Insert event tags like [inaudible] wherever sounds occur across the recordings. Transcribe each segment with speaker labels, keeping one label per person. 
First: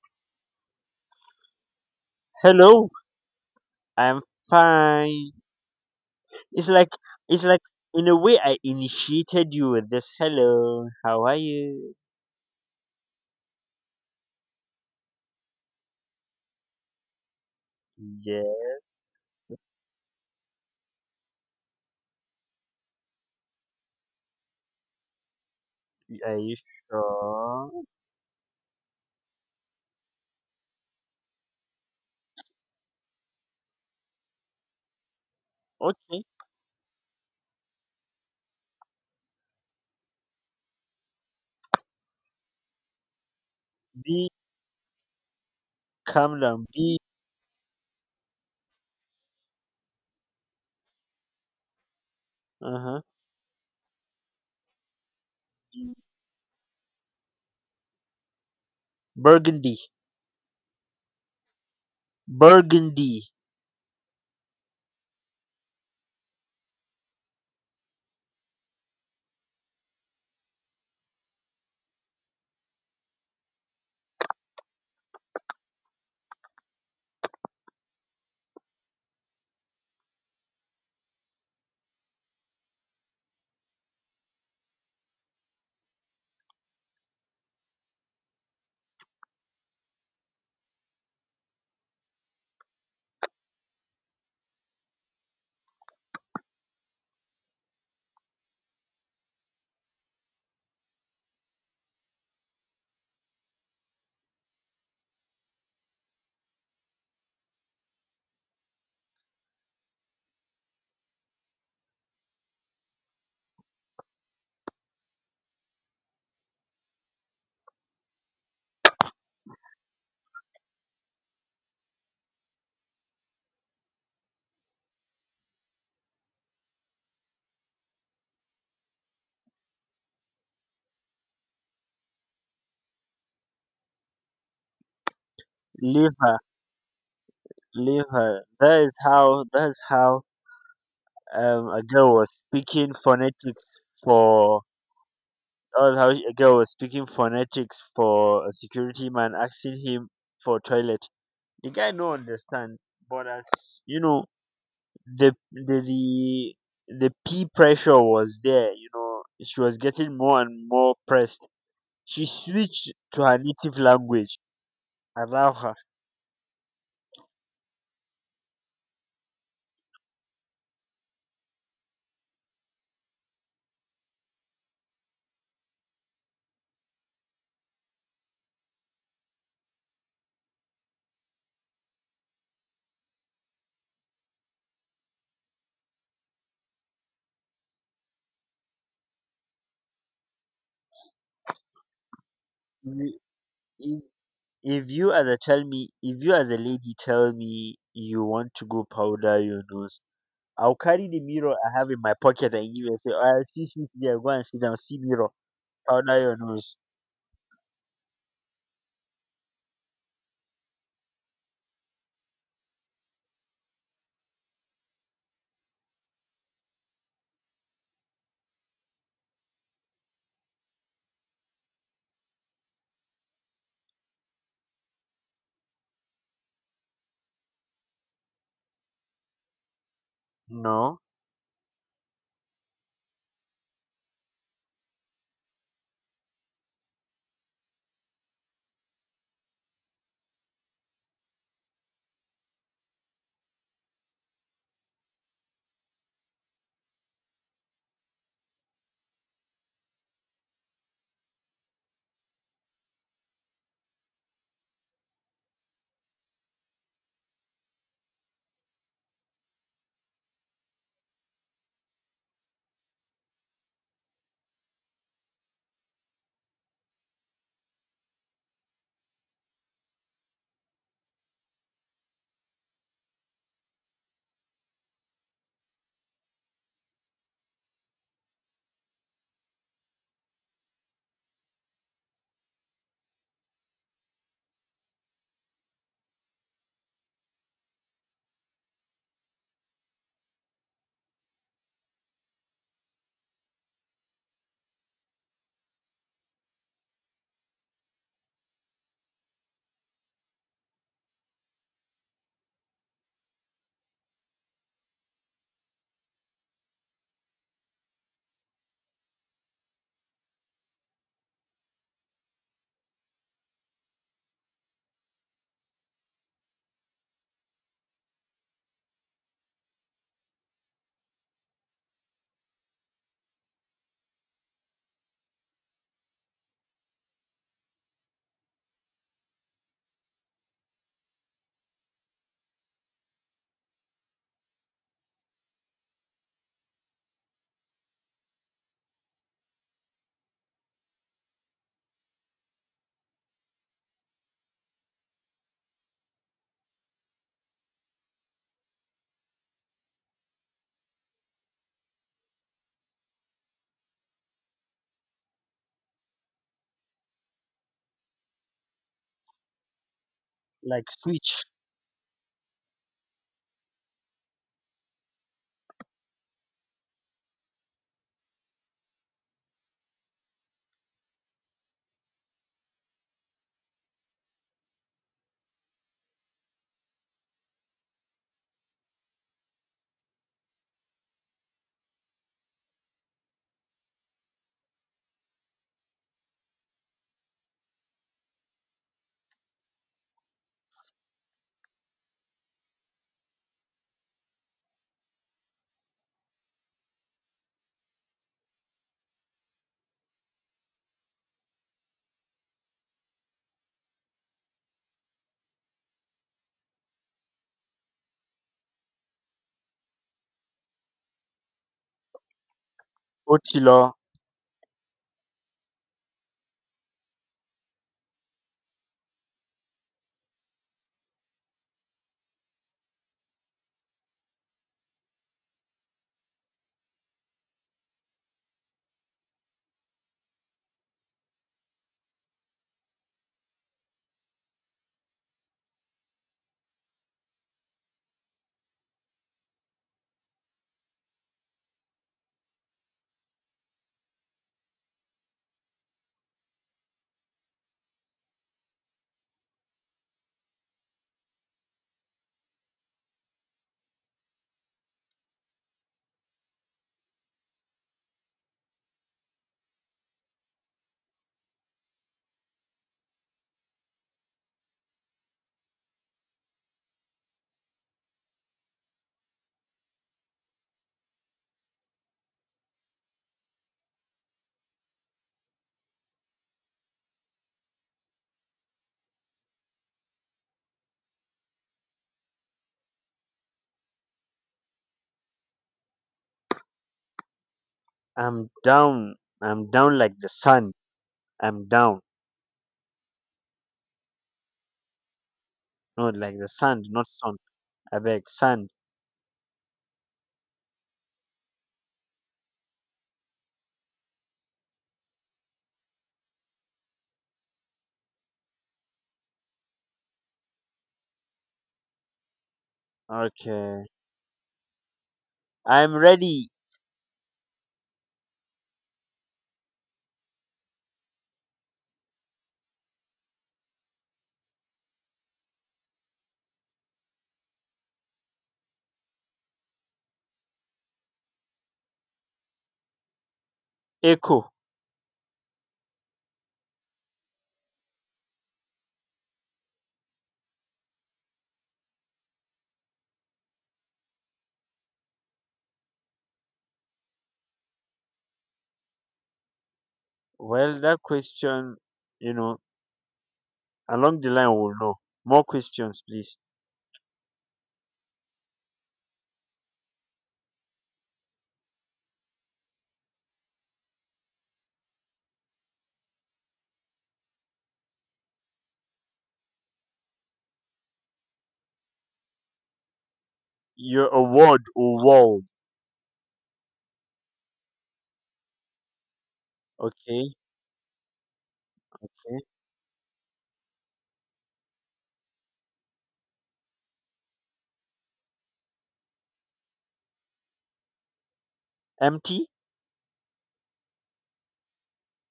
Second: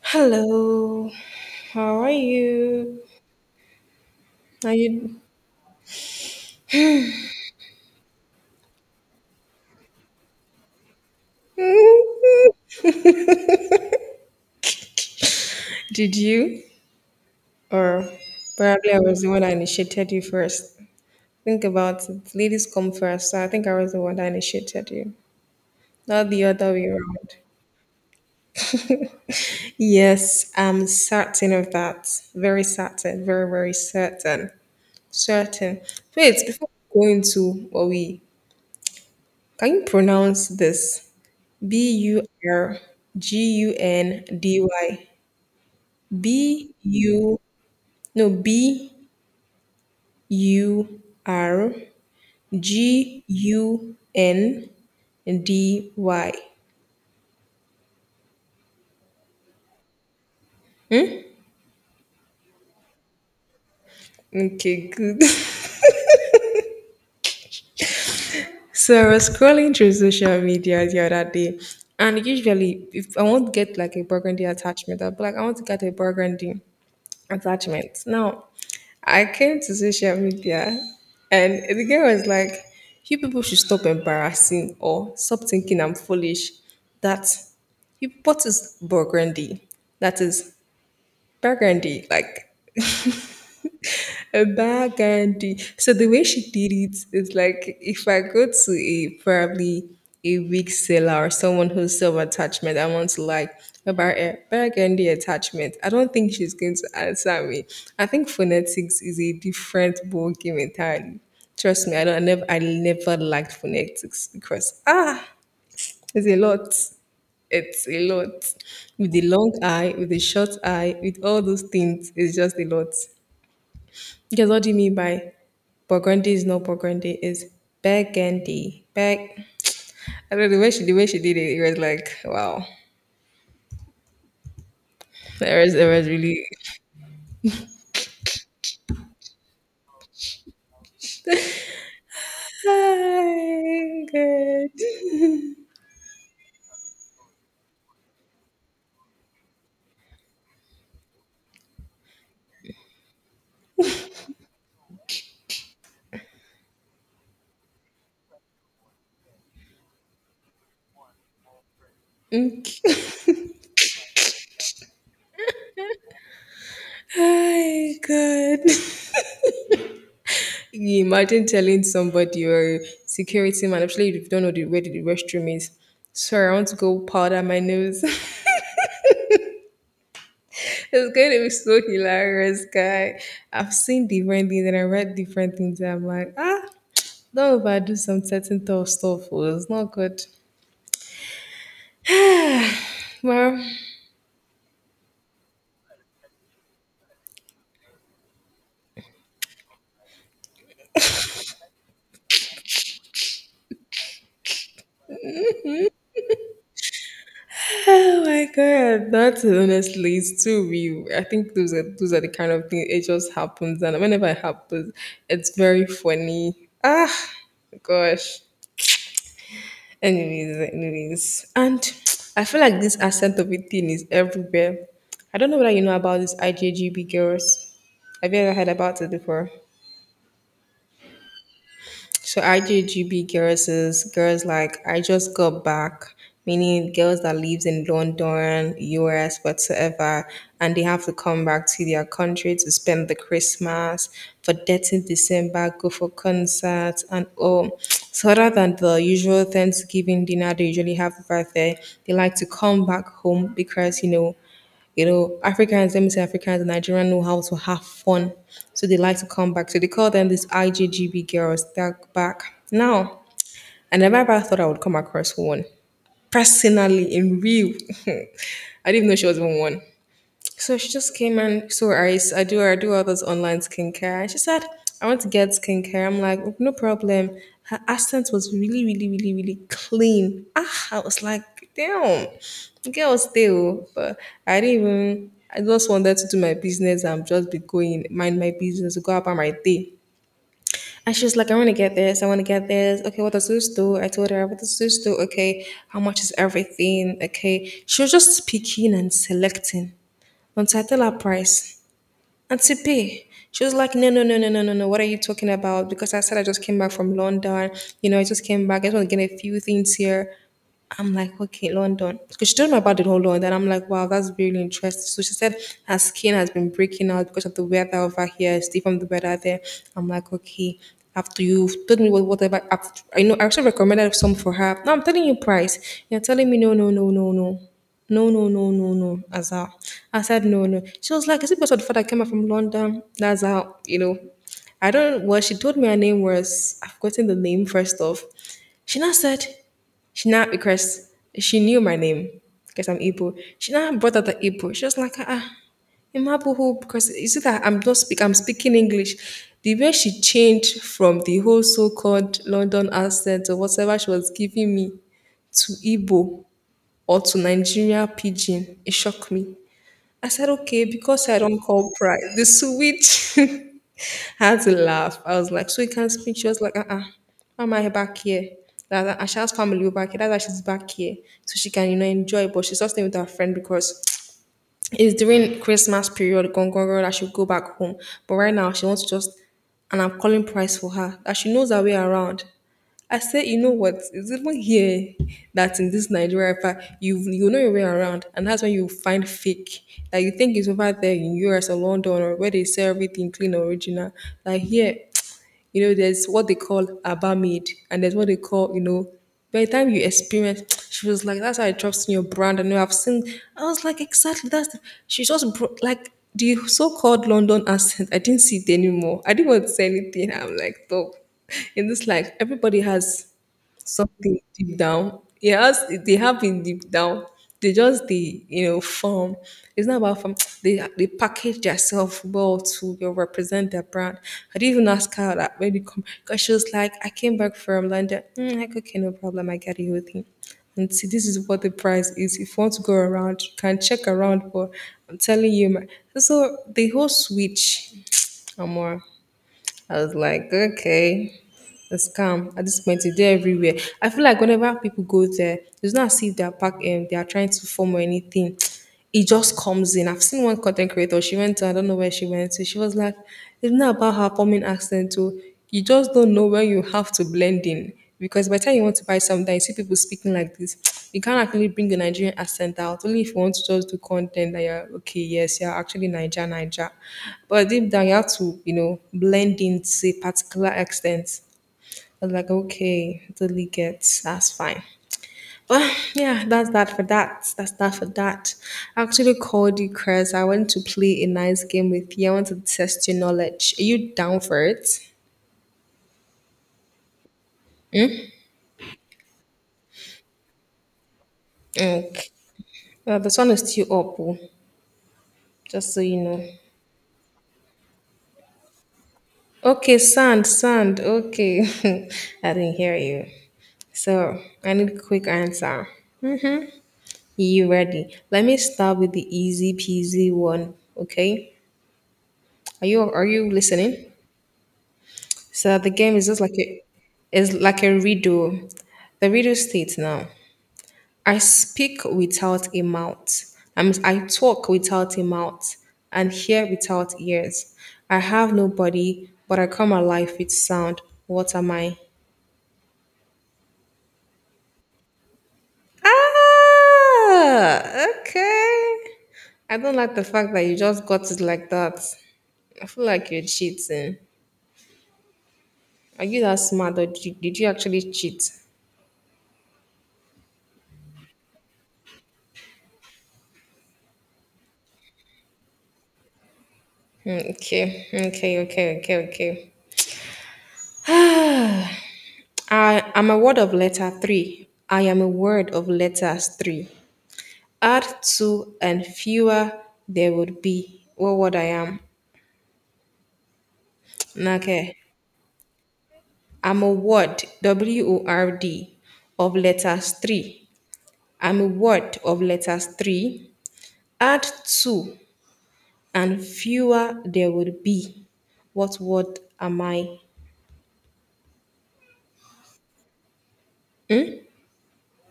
Speaker 1: Hello, how are
Speaker 2: Hello,
Speaker 1: you?
Speaker 2: I'm
Speaker 1: Are you?
Speaker 2: fine. It's like it's like in a way I initiated you with this. Hello, how are you?
Speaker 1: [laughs] Did you? Or
Speaker 2: Yeah,
Speaker 1: probably I was the one that initiated you first. Think about it. Ladies come first, so I think I was the one that initiated you, not
Speaker 2: are
Speaker 1: the
Speaker 2: you
Speaker 1: other way around.
Speaker 2: sure?
Speaker 1: Yes, I'm certain of that. Very certain. Very, very certain. Certain.
Speaker 2: Okay,
Speaker 1: Wait, before we go into what we can you pronounce this? B U R G U N
Speaker 2: be
Speaker 1: D Y. B
Speaker 2: calm down. Be
Speaker 1: U no B U R
Speaker 2: uh huh.
Speaker 1: G U N D Y.
Speaker 2: Burgundy, Burgundy,
Speaker 1: Okay, good. [laughs] So I was scrolling through social media the other day, and usually, if I want to get like a burgundy attachment, I'll be like, I want to get a burgundy attachment. Now, I came to social media and the girl was like, you people should stop embarrassing or stop thinking I'm foolish. That you what is burgundy? That is burgundy, like [laughs] a burgundy. So the way she did it is like if I go to a probably a weak seller or someone who's self attachment, I want to like about a burgundy attachment. I don't think she's going to answer me. I think phonetics is a different ball game entirely. Trust me, I never liked phonetics because it's a lot. It's a lot. With the long eye, with the short eye, with all those things, it's just a lot. Because what do you mean by burgundy is not burgundy, it's burgundy. Bag. I don't know the way she did it, it was like, wow. It was
Speaker 2: leave her,
Speaker 1: really.
Speaker 2: leave her. That is how a girl was speaking phonetics
Speaker 1: Hi
Speaker 2: for
Speaker 1: God.
Speaker 2: that was how a girl was speaking phonetics for a security man asking him for toilet. The guy no understand, but as you know, the the the the peer pressure was there. You know, she was getting more and more pressed. She switched
Speaker 1: [laughs]
Speaker 2: to her native language. Allow her.
Speaker 1: Hi God. Can you imagine telling somebody your security man, especially if you don't know where the restroom is. Sorry, I want to go powder my nose. [laughs] It's going to be so hilarious, guy. I've seen different things and I read different things. And I'm like, don't overdo some certain tough stuff. Oh, it's not good.
Speaker 2: You-
Speaker 1: Well,
Speaker 2: If, if you as a tell me, if you as a lady tell me you want to go powder your nose, I'll carry the mirror I have in my pocket and you will say, "Oh, see, see there. Go and sit down. See mirror. Powder your nose."
Speaker 1: [laughs] oh my god, that honestly is too real. I think those are the kind of things it just happens, and whenever it happens, it's very funny. Ah, gosh. Anyways, anyways. And [tsk] I feel like this accent of it thing is everywhere. I don't know whether you know about this IJGB girls. Have you ever heard about it before?
Speaker 2: No,
Speaker 1: So IGGB girls is girls like I just got back, meaning girls that lives in London, US, whatsoever, and they have to come back to their country to spend the Christmas for 13th December, go for concerts and all. So other than the usual Thanksgiving dinner they usually have over there, they like to come back home because Africans, let me say Africans and Nigerians know how to have fun. So they like to come back. So they call them these IGGB girls. They're back. Now, I never ever thought I would come across one. Personally, in real. [laughs] I didn't even know she was even one. So she just came and so I do all those online skincare. And she said, I want to get skincare. I'm like, no problem. Her accent was really, really, really, really clean. Ah, I was like, damn, girl stay. Oh. But I didn't even I just wanted to do my business and just be going, mind my business, go about my day. And she was like, I want to get this, I want to get this. Okay, what does this do? I told her, what does this do? Okay, how much is everything? Okay. She was just picking and selecting. Once I tell her price and to pay, she was like, no, no, no, no, no, no, no. What are you talking about? Because I said I just came back from London. You know, I just came back. I just want to get a few things here. I'm like, okay, London. Because she told me about the whole London. I'm like, wow, that's really interesting. So she said her skin has been breaking out because of the weather over here. It's different from the weather there. I'm like, okay. After you've told me whatever, after, I know I actually recommended some for her. Now I'm telling you price. You're telling me no, no, no, no, no. No, no, no, no, no, Azar. I said no, no. She was like, is it because of the fact I came up from London? That's how, you know. I don't, well, she told me her name was, I've forgotten the name first off. She now said, she now because she knew my name because I'm Igbo. She now brought out the Igbo. She was like, Imabuhu, because is it that I'm not speak I'm speaking English. The way she changed from the whole so-called London accent or whatever she was giving me to Igbo or to Nigeria pidgin, it shocked me. I said, okay,
Speaker 2: like
Speaker 1: because I
Speaker 2: switch.
Speaker 1: don't call pride. The switch [laughs] I had to laugh. I was like, so you can't speak. She was like, uh-uh, why am I back here? That Asha's family were back here. That's why she's back here. So she can enjoy. But she's not staying with her friend because it's during Christmas period, gone, gone, gone, that she'll go back home. But right now, she wants to just, and I'm calling price for her, that she knows her way around. I said, you know what? It's even here that in this Nigeria, part, you know your way around, and that's when you find fake. Like you think it's over there in US or London or where they sell everything clean, original. Like here, there's what they call Abamid, and there's what they call, by the time you experience, [tsk] she was like, "That's how I trust in your brand." And I've seen, I was like, "Exactly." She just brought like the so-called London accent. I didn't see it anymore. I didn't want to say anything. I'm like, "Though," in this life, everybody has
Speaker 2: Otilo.
Speaker 1: something deep down. It has they have been deep down. They just the form. It's not about form. [tsk] They package themselves well to represent their brand. I didn't even ask her that when you come because she was like, I came back from London. Like okay, no problem. I get the whole thing. And see, this is what the price is. If you want to go around, you can check around. But I'm telling you, so the whole switch, Amor. I was like, okay, a scam at this point. It's there everywhere. I feel like whenever people go there, it's not as if they are trying to form or anything. [tsk] It just comes in. I've seen one content creator. She went to I don't know where she went to. She was like, it's not about her forming accent. Too. You just don't know when you have to blend in because by the time you want to buy something, you see people speaking like this. [tsk] You can't actually bring the Nigerian accent out. Only if you want to just do content that you're okay. Yes, you're actually Niger, Niger. But deep down, you have to blend in to a particular extent. I was like, okay, totally gets that's fine. But yeah, that's that for that. That's that for that. I actually called you, Chris. I want to play a nice game with you. I want to test your knowledge. Are you down for it?
Speaker 2: I'm down. I'm down like the sun. I'm down.
Speaker 1: Okay. This one is still up, oh, just so
Speaker 2: No,
Speaker 1: you
Speaker 2: like
Speaker 1: know.
Speaker 2: the sand, not sun. I beg sand.
Speaker 1: Okay, sand, sand. Okay. [laughs] I didn't hear you. So I need a quick answer. You ready? Let me start with the easy peasy one. Okay. Are you
Speaker 2: Okay.
Speaker 1: listening? So the
Speaker 2: I'm
Speaker 1: game is just
Speaker 2: ready.
Speaker 1: like a is like a riddle. The riddle states now. I speak without a mouth. I mean, I talk without a mouth and hear without ears. I have no body, but I come alive with sound. What am I?
Speaker 2: Echo.
Speaker 1: Ah, okay. I don't like the fact that you just got it like that. I feel like you're cheating. Are you that smart or did you actually cheat?
Speaker 2: Well, that question, you know, along the line we'll know. More questions, please.
Speaker 1: Okay, okay, okay, okay, okay. I am a word of letter 3. I am a word of letters 3. Add 2 and fewer there would be. What word I am? [tsk]
Speaker 2: Your award
Speaker 1: Okay.
Speaker 2: or wall.
Speaker 1: I'm a word, word, of letters
Speaker 2: Okay.
Speaker 1: 3. I'm a word
Speaker 2: Okay.
Speaker 1: of letters 3. Add 2 and fewer there would be. What word am I?
Speaker 2: Empty.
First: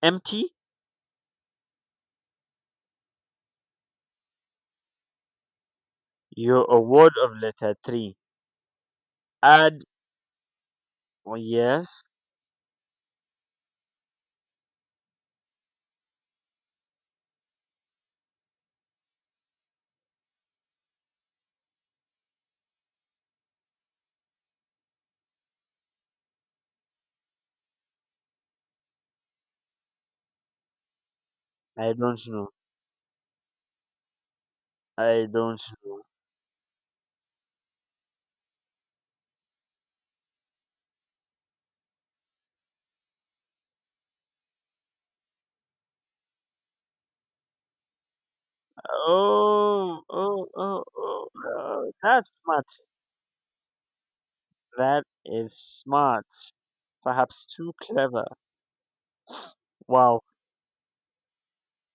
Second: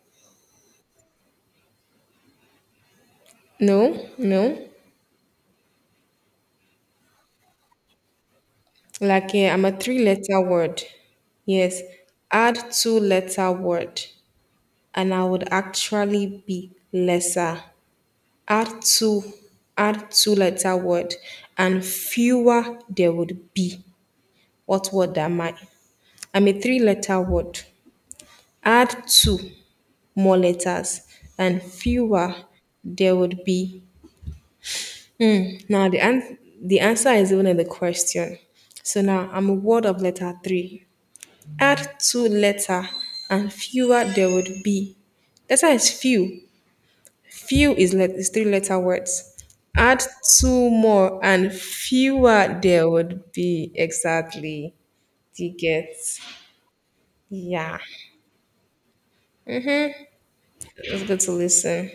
Speaker 2: Empty.
Speaker 1: No, no.
Speaker 2: Your award of letter three.
Speaker 1: Like I'm a
Speaker 2: Add.
Speaker 1: three letter word.
Speaker 2: Oh,
Speaker 1: Yes.
Speaker 2: yes.
Speaker 1: Add two letter word. And I would actually be lesser. Add two, add two letter word, and fewer there would be. What word am I? I'm a three letter word. Add two more letters, and
Speaker 2: I don't
Speaker 1: fewer
Speaker 2: know.
Speaker 1: there would be.
Speaker 2: I
Speaker 1: Hmm.
Speaker 2: don't
Speaker 1: Now the
Speaker 2: know.
Speaker 1: an- the answer is even in the question. So now I'm a word of letter three. Add two letter, and fewer there would be. Letter is few, few is three letter words.
Speaker 2: Oh,
Speaker 1: Add
Speaker 2: oh,
Speaker 1: two
Speaker 2: oh,
Speaker 1: more
Speaker 2: oh,
Speaker 1: and
Speaker 2: oh. That's
Speaker 1: fewer
Speaker 2: smart.
Speaker 1: there would be exactly.
Speaker 2: That
Speaker 1: Do you
Speaker 2: is
Speaker 1: get?
Speaker 2: smart, perhaps too
Speaker 1: Yeah.
Speaker 2: clever. Wow.
Speaker 1: It's good to listen.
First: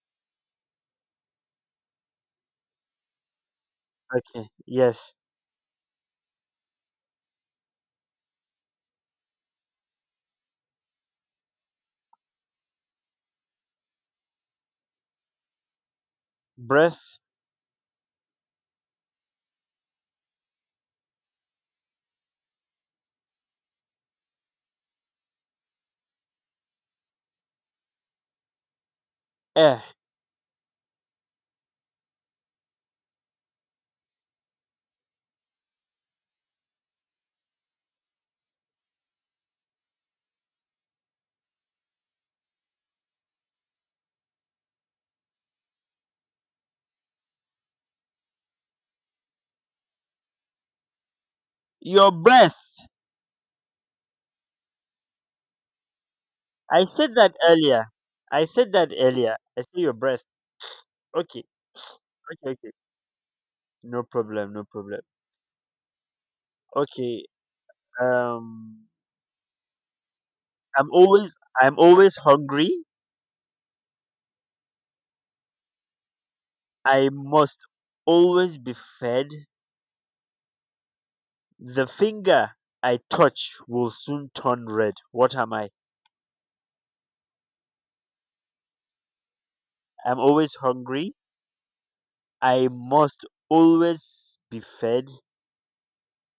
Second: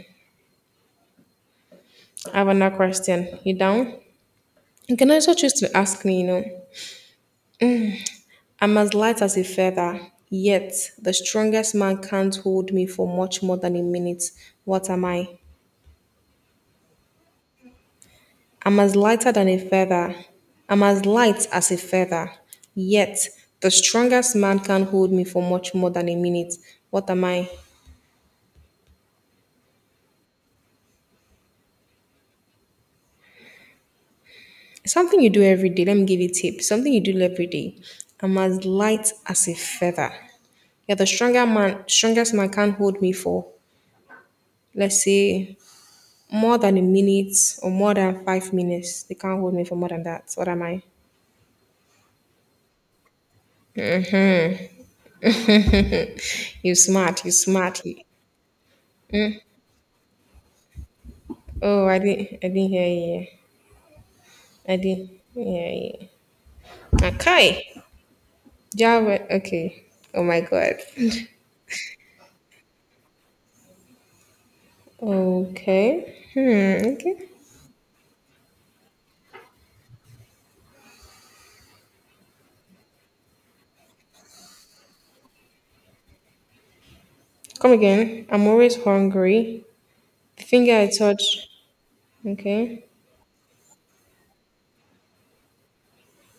Speaker 1: I have another question. You down?
Speaker 2: Okay.
Speaker 1: You
Speaker 2: Yes.
Speaker 1: can also choose to ask me, you know. I'm as light as a feather, yet the strongest man can't hold me for much more than a minute. What am I?
Speaker 2: Breath.
Speaker 1: I'm as lighter than a feather. I'm as light as a feather. Yet, the strongest man can't hold me for much more than a minute. What am I?
Speaker 2: Air.
Speaker 1: Something you do every day. Let me give you a tip. Something you do every day. I'm as light as a feather. Yeah, strongest man can't hold me for, let's say, more than a minute or more than 5 minutes. They can't hold me for more than that. What am I?
Speaker 2: Your breath.
Speaker 1: You
Speaker 2: I said
Speaker 1: smart, you
Speaker 2: that
Speaker 1: smart.
Speaker 2: earlier. I said that earlier. I said your breath. Okay.
Speaker 1: Oh, I
Speaker 2: Okay.
Speaker 1: didn't
Speaker 2: Okay.
Speaker 1: hear you.
Speaker 2: No problem. No
Speaker 1: I
Speaker 2: problem.
Speaker 1: didn't. Yeah, yeah.
Speaker 2: Okay.
Speaker 1: Okay.
Speaker 2: Um.
Speaker 1: Java. Okay. Oh my god.
Speaker 2: I'm always. I'm always hungry.
Speaker 1: Okay. Hmm.
Speaker 2: I
Speaker 1: Okay.
Speaker 2: must always be fed. The finger I touch will soon turn red. What am I?
Speaker 1: Come again. I'm always hungry.
Speaker 2: I'm
Speaker 1: The
Speaker 2: always
Speaker 1: finger I
Speaker 2: hungry.
Speaker 1: touch.
Speaker 2: I
Speaker 1: Okay.
Speaker 2: must always be fed.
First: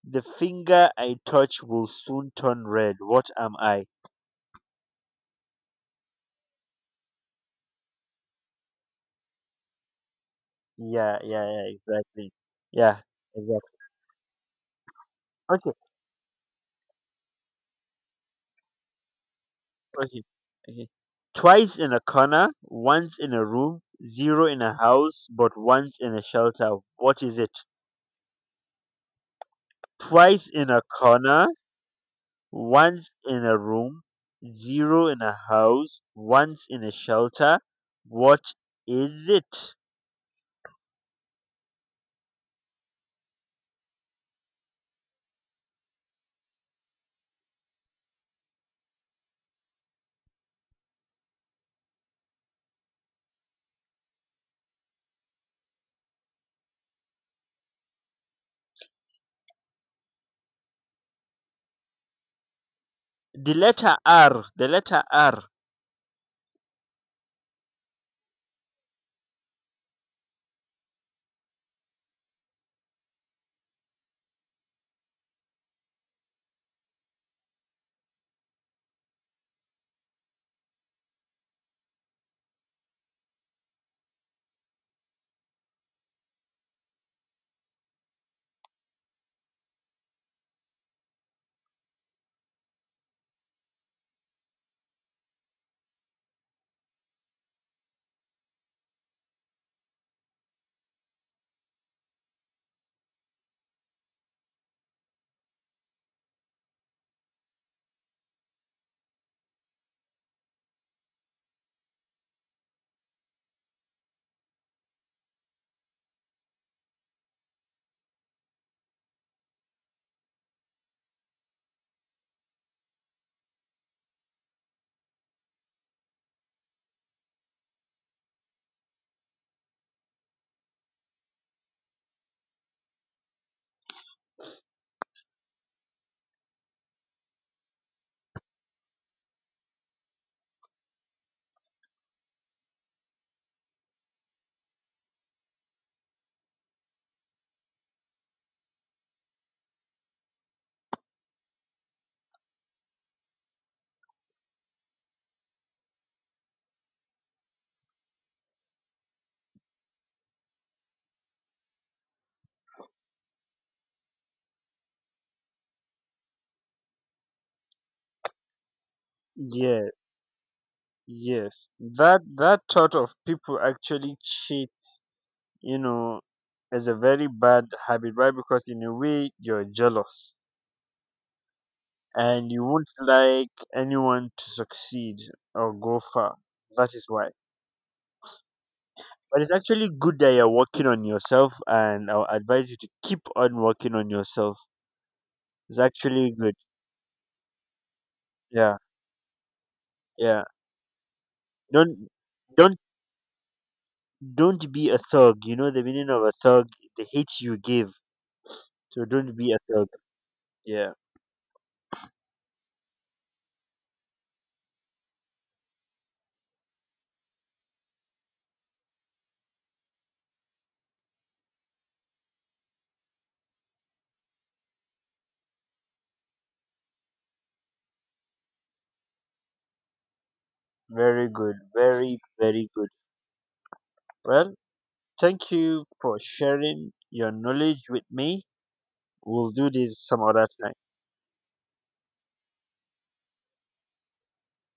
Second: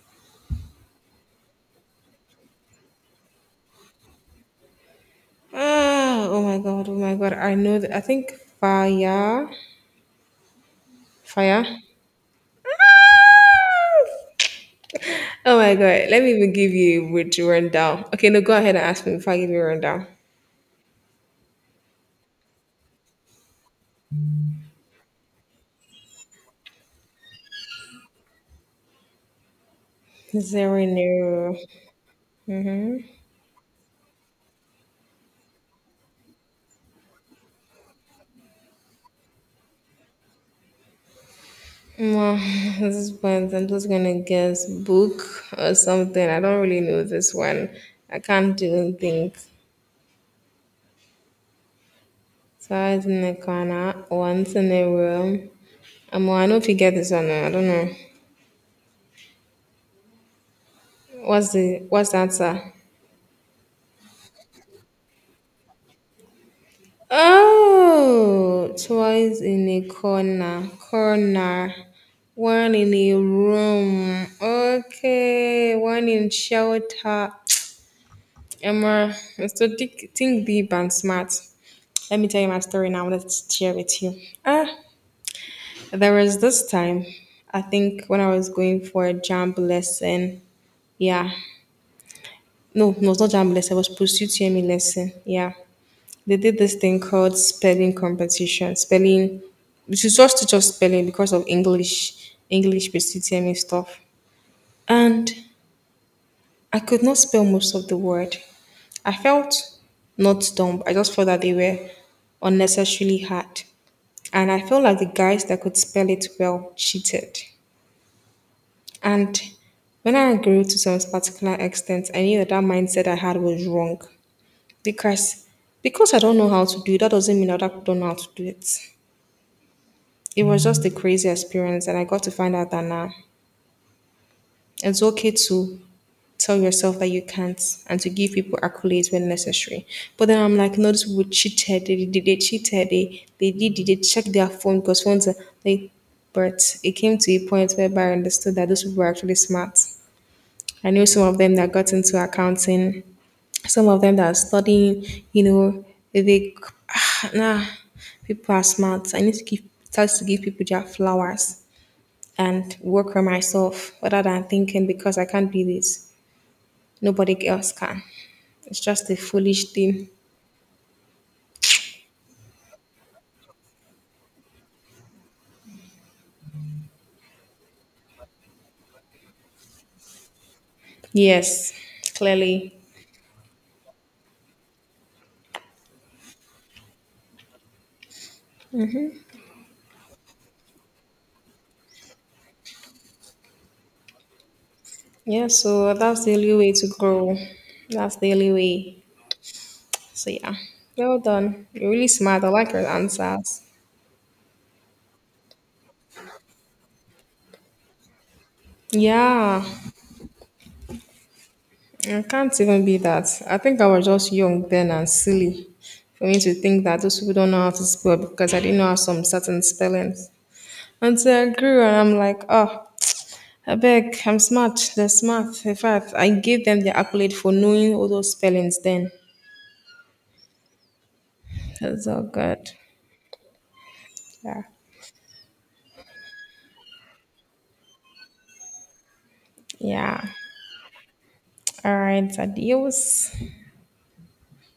Speaker 2: The finger I touch will soon turn red. What am I?
Speaker 1: Ah. Oh my god. Oh my god. I know that. I think fire.
Speaker 2: Yeah, yeah,
Speaker 1: Fire.
Speaker 2: yeah, exactly. Yeah, exactly.
Speaker 1: Ah! Oh
Speaker 2: Okay,
Speaker 1: my god. Let me even give you a rich rundown. Okay. No. Go ahead and ask me if I give you a rundown.
Speaker 2: okay, okay. Twice in a corner, once in a room, zero in a house, but once in a shelter. What is it? Twice in a corner,
Speaker 1: Zero.
Speaker 2: once in a room, zero in a house, once in a shelter. What is it?
Speaker 1: Well, [laughs] at this point, I'm just gonna guess book or something. I don't really know this one. I can't do things. So I was in a corner, once in a room. Well, I don't know if you get this one. Now, I don't know. What's the answer?
Speaker 2: The letter R.
Speaker 1: Oh, twice in a corner, corner, one in a room. Okay, one in shelter. Emma, Mr. Dick, think deep and smart. Let me tell you my story now. I wanted to share with you. Ah, there was this time, I think, when I was going for a jump lesson. Yeah. No, no, it's not jump lesson. It was pursuit TME lesson. Yeah. They did this thing called spelling competition. Spelling, which is just to just spelling because of English pursuit TME stuff. And I could not spell most of the word. I felt not dumb. I just felt that they were unnecessarily hard. And I felt like the guys that could spell it well cheated. And when I grew to some particular extent, I knew that mindset I had was wrong. Because because I don't know how to do it, that doesn't mean that I don't know how to do it. It was just a crazy experience, and I got to find out that now it's okay to tell yourself that you can't and to give people accolades when necessary. But then I'm like, no, these people cheated. They cheated. They did check their phone because phones are like, but it came to a point whereby I understood that those people were actually smart. I knew some of them that got into accounting, some of them that are studying, you know, they [sighs] ah, nah, people are smart. I need to start to give people their flowers and work on myself rather than thinking because I can't do this, nobody else can. It's just a foolish
Speaker 2: Yeah,
Speaker 1: thing.
Speaker 2: yes. That that sort of people actually cheat, you know, is a very bad habit, right? Because in a way you're jealous
Speaker 1: Yes,
Speaker 2: and you
Speaker 1: clearly.
Speaker 2: won't like anyone to succeed or go far. That is why. But it's actually good that you're working on yourself, and I'll advise you to keep on working on yourself.
Speaker 1: Yeah,
Speaker 2: It's
Speaker 1: so that's
Speaker 2: actually
Speaker 1: the only
Speaker 2: good.
Speaker 1: way to grow. That's the only
Speaker 2: Yeah,
Speaker 1: way. So
Speaker 2: yeah.
Speaker 1: yeah, well done. You're really
Speaker 2: Don't
Speaker 1: smart. I like
Speaker 2: don't
Speaker 1: your answers.
Speaker 2: Don't be a thug. You know the meaning of a thug, the hate you give. So don't be a
Speaker 1: Yeah,
Speaker 2: thug. Yeah,
Speaker 1: it can't even be that. I think I was just young then and silly for me to think that those people don't know how to spell because I didn't know how some certain spellings. Until I grew and I'm like, oh, I beg, I'm smart. They're smart. In fact, I gave them the accolade for knowing all those spellings then.
Speaker 2: very good.
Speaker 1: That's
Speaker 2: Very,
Speaker 1: all
Speaker 2: very
Speaker 1: good.
Speaker 2: good. Well,
Speaker 1: Yeah.
Speaker 2: thank you for sharing your knowledge with me. We'll do this some
Speaker 1: Yeah.
Speaker 2: other time.
Speaker 1: All right. Adios.